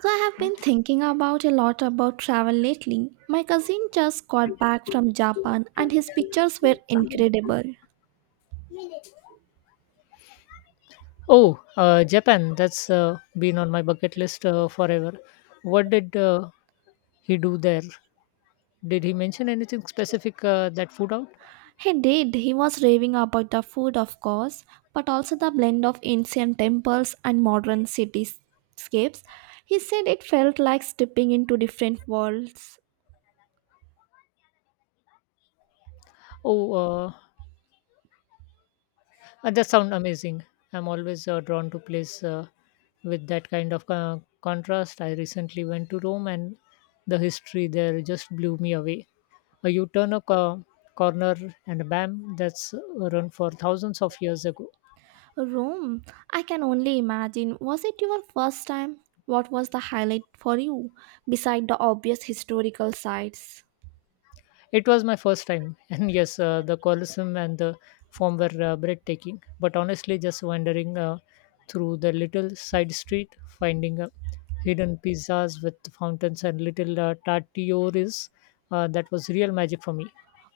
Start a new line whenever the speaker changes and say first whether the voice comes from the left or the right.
right: So I have been thinking about a lot about travel lately. My cousin just got back from Japan and his pictures were incredible.
left: Oh, Japan. That's been on my bucket list forever. What did he do there? Did he mention anything specific that food out?
right: He did. He was raving about the food, of course, but also the blend of ancient temples and modern cityscapes. He said it felt like stepping into different worlds.
left: Oh, uh, that sounds amazing. I'm always drawn to place with that kind of contrast. I recently went to Rome, and the history there just blew me away. You turn a corner, and bam, that's run for thousands of years ago.
right: Rome, I can only imagine. Was it your first time? What was the highlight for you, beside the obvious historical sites?
left: It was my first time, and yes, the Colosseum and the Forum were breathtaking. But honestly, just wandering through the little side street, finding hidden pizzas with fountains and little tartioris, that was real magic for me.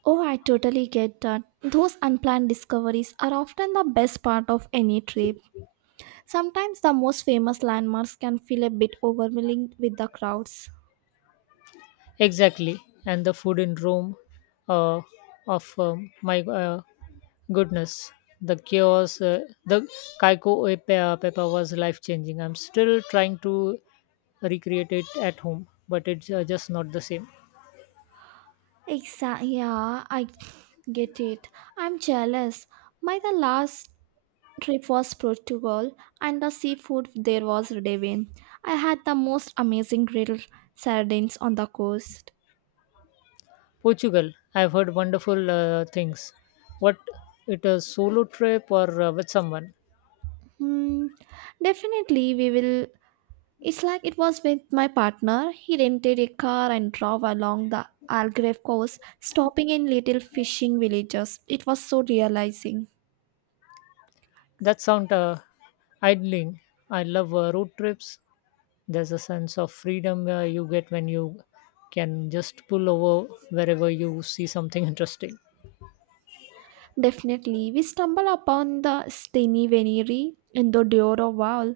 right: Oh, I totally get that. Those unplanned discoveries are often the best part of any trip. Sometimes the most famous landmarks can feel a bit overwhelming with the crowds.
left: Exactly, and the food in Rome, uh, of my goodness, the chaos, the Kaiko e Peppa was life changing. I'm still trying to recreate it at home, but it's just not the same.
right: Exactly. Yeah, I get it. I'm jealous. My the last trip was Portugal, and the seafood there was divine. I had the most amazing grilled sardines on the coast.
left: Portugal, I've heard wonderful things. What it a solo trip or with someone?
right: Hmm, definitely, we will It's like it was with my partner. He rented a car and drove along the Algarve coast, stopping in little fishing villages. It was so realizing.
left: That sound idling. I love road trips. There's a sense of freedom you get when you can just pull over wherever you see something interesting.
right: Definitely, we stumbled upon the Steny Veneri in the Douro Val,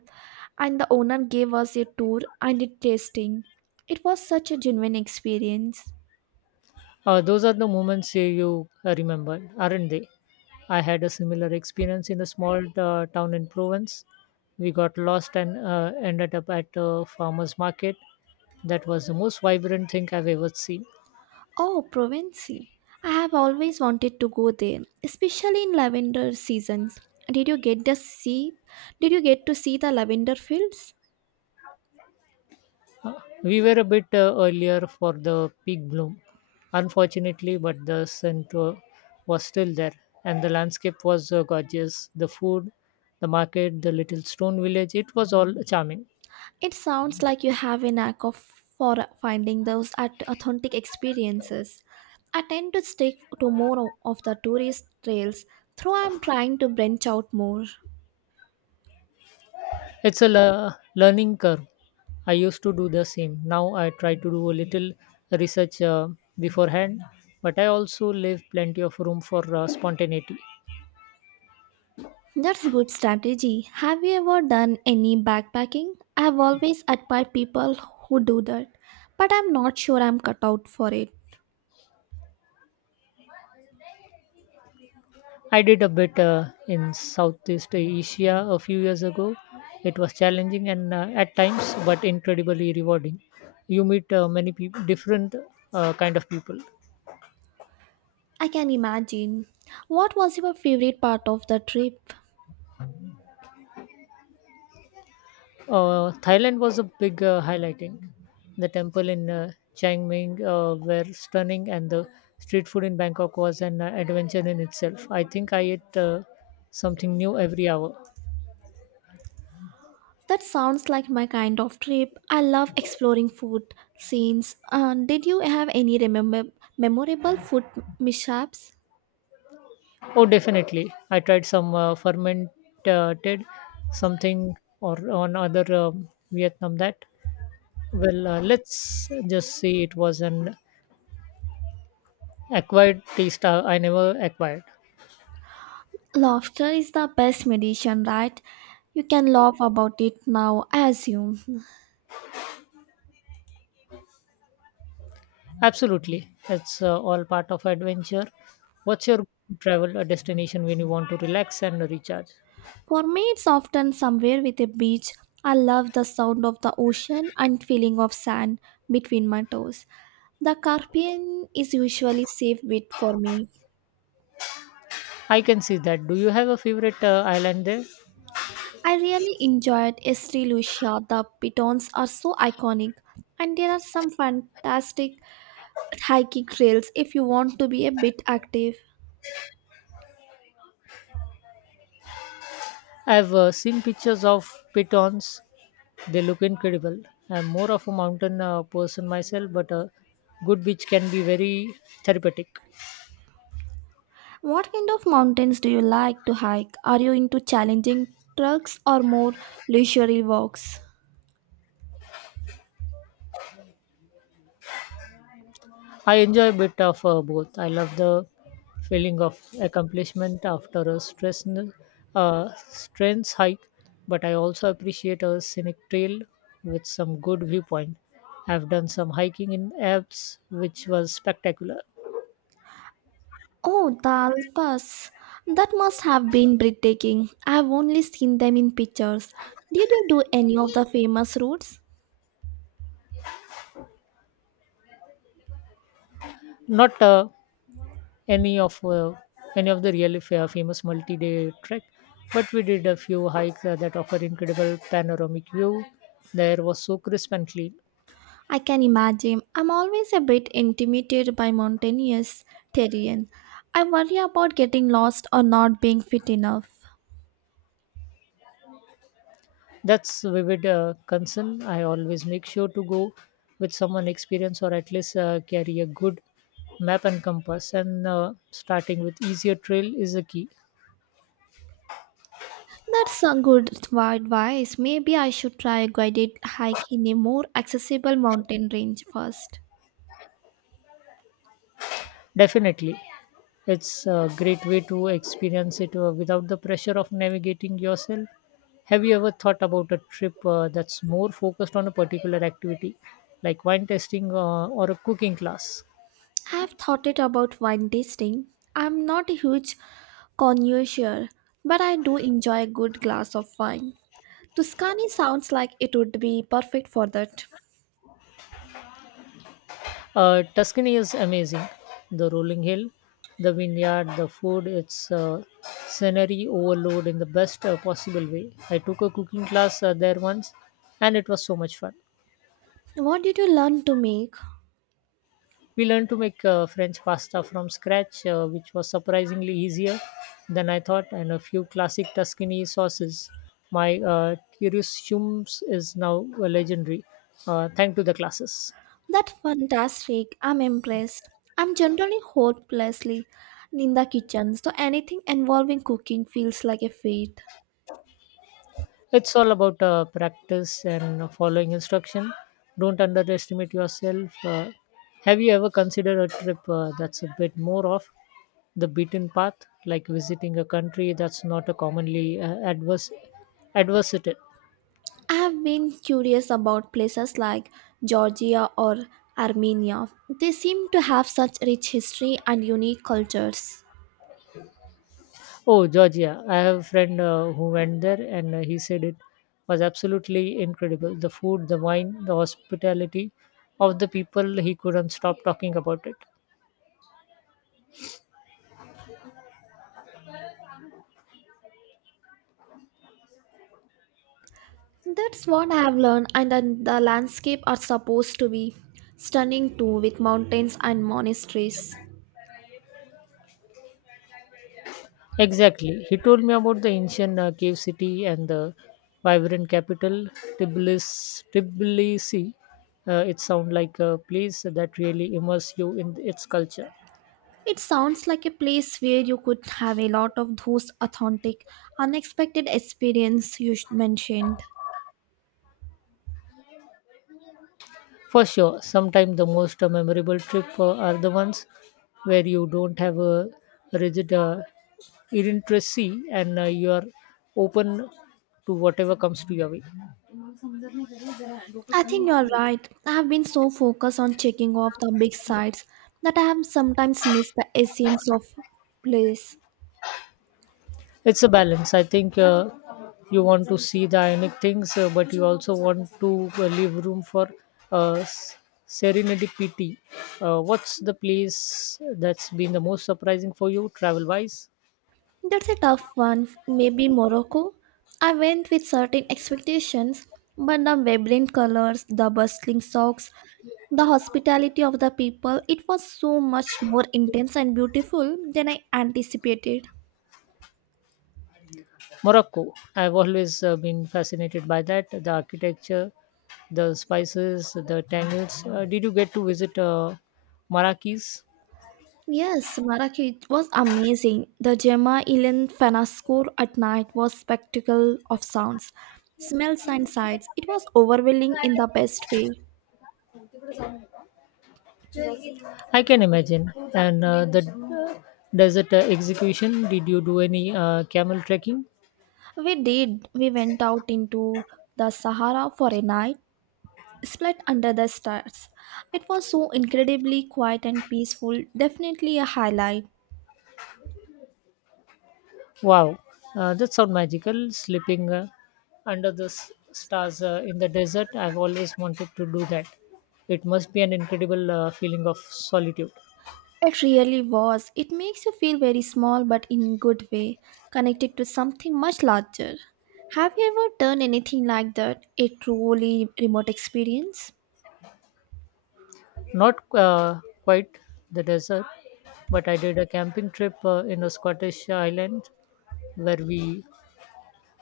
right: and the owner gave us a tour and a tasting. It was such a genuine experience.
left: Those are the moments you remember, aren't they? I had a similar experience in a small town in Provence. We got lost and ended up at a farmer's market. That was the most vibrant thing I've ever seen.
right: Oh, Provence. I have always wanted to go there, especially in lavender seasons. Did you get the see? Did you get to see the lavender fields?
left: Uh, We were a bit earlier for the peak bloom, unfortunately, but the scent was still there, and the landscape was gorgeous. The food, the market, the little stone village, it was all charming.
right: It sounds like you have a knack of for finding those at authentic experiences. I tend to stick to more of the tourist trails, though I'm trying to branch out more.
left: It's a learning curve. I used to do the same. Now I try to do a little research beforehand, but I also leave plenty of room for spontaneity.
right: That's good strategy. Have you ever done any backpacking? I've always admired people who do that, but I'm not sure I'm cut out for it.
left: I did a bit in Southeast Asia a few years ago. It was challenging and at times, but incredibly rewarding. You meet many peop different kind of people.
right: I can imagine. What was your favorite part of the trip?
left: Thailand was a big highlighting. The temple in Chiang Mai were stunning, and the street food in Bangkok was an adventure in itself. I think I ate something new every hour.
right: That sounds like my kind of trip. I love exploring food scenes. Did you have any remember memorable food mishaps?
left: Oh, definitely. I tried some fermented something or on other Vietnam that. Well, let's just say it was an acquired taste I never acquired.
right: Laughter is the best medicine, right? You can laugh about it now, I assume.
left: Absolutely. It's all part of adventure. What's your travel destination when you want to relax and recharge?
right: For me, it's often somewhere with a beach. I love the sound of the ocean and feeling of sand between my toes. The Caribbean is usually safe bet for me.
left: I can see that. Do you have a favorite island there?
right: I really enjoyed Estee Lucia. The pitons are so iconic, and there are some fantastic hiking trails if you want to be a bit active.
left: I've seen pictures of pitons. They look incredible. I'm more of a mountain person myself, but a good beach can be very therapeutic.
right: What kind of mountains do you like to hike? Are you into challenging trucks or more leisurely walks?
left: I enjoy a bit of both. I love the feeling of accomplishment after a stress strength hike, but I also appreciate a scenic trail with some good viewpoint. I've done some hiking in Alps, which was spectacular.
right: Oh, the Alps. That must have been breathtaking. I have only seen them in pictures. Did you do any of the famous routes?
left: Not any of uh, any of the really famous multi-day trek, but we did a few hikes that offer incredible panoramic view. There was so crisp and clean.
right: I can imagine. I'm always a bit intimidated by mountainous terrain. I worry about getting lost or not being fit enough.
left: That's vivid concern. I always make sure to go with someone experienced, or at least carry a good map and compass, and starting with easier trail is a key.
right: That's a good advice. Maybe I should try a guided hike in a more accessible mountain range first.
left: Definitely. It's a great way to experience it without the pressure of navigating yourself. Have you ever thought about a trip that's more focused on a particular activity, like wine tasting or a cooking class?
right: I have thought it about wine tasting. I'm not a huge connoisseur, but I do enjoy a good glass of wine. Tuscany sounds like it would be perfect for that.
left: Tuscany is amazing. The rolling hill, the vineyard, the food, it's scenery overload in the best possible way. I took a cooking class there once, and it was so much fun.
right: What did you learn to make?
left: We learned to make French pasta from scratch, which was surprisingly easier than I thought, and a few classic Tuscany sauces. My Curiosums is now a legendary, thanks to the classes.
right: That's fantastic. I'm impressed. I'm generally hopelessly in the kitchen, so anything involving cooking feels like a feat.
left: It's all about practice and following instruction. Don't underestimate yourself. Have you ever considered a trip that's a bit more off the beaten path, like visiting a country that's not a commonly adverse adversity?
right: I have been curious about places like Georgia or Armenia. They seem to have such rich history and unique cultures.
left: Oh, Georgia. I have a friend who went there, and he said it was absolutely incredible. The food, the wine, the hospitality of the people, he couldn't stop talking about it.
right: That's what I have learned, and then the landscape are supposed to be stunning too, with mountains and monasteries.
left: Exactly. He told me about the ancient cave city and the vibrant capital, Tbilisi. It sounds like a place that really immerses you in its culture.
right: It sounds like a place where you could have a lot of those authentic, unexpected experiences you mentioned.
left: For sure, sometimes the most memorable trip are the ones where you don't have a rigid illiteracy, and you are open to whatever comes to your way.
right: I think you're right. I have been so focused on checking off the big sites that I have sometimes missed the essence of place.
left: It's a balance, I think. You want to see the ionic things, but you also want to leave room for uh, s- serenity pity. What's the place that's been the most surprising for you travel wise?
right: That's a tough one. Maybe Morocco. I went with certain expectations, but the vibrant colors, the bustling shops, the hospitality of the people, it was so much more intense and beautiful than I anticipated.
left: Morocco, I've always been fascinated by that. The architecture, the spices, the tangles. Did you get to visit Marrakech?
right: Yes, Maraki it was amazing. The Gemma Ilan Fanascore at night was spectacle of sounds, smells and sights. It was overwhelming in the best way.
left: I can imagine. And the uh, desert execution, did you do any camel trekking?
right: We did. We went out into the Sahara for a night, split under the stars. It was so incredibly quiet and peaceful, definitely a highlight.
left: Wow, that sounds magical. Sleeping under the stars in the desert, I've always wanted to do that. It must be an incredible feeling of solitude.
right: It really was. It makes you feel very small but in good way, connected to something much larger. Have you ever done anything like that? A truly remote experience?
left: Not quite the desert, but I did a camping trip in a Scottish island where we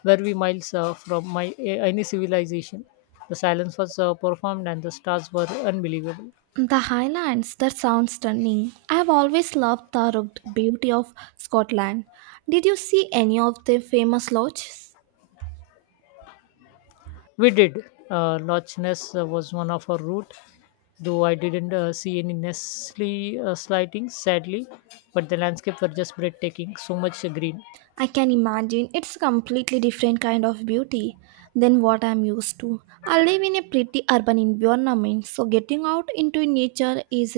left: were we miles from my, any civilization. The silence was performed, and the stars were unbelievable.
right: The Highlands, that sounds stunning. I have always loved the rugged beauty of Scotland. Did you see any of the famous lodges?
left: We did. Loch Ness was one of our route, though I didn't see any Nestle sightings, sadly, but the landscape were just breathtaking, so much green.
right: I can imagine it's a completely different kind of beauty than what I'm used to. I live in a pretty urban environment, so getting out into nature is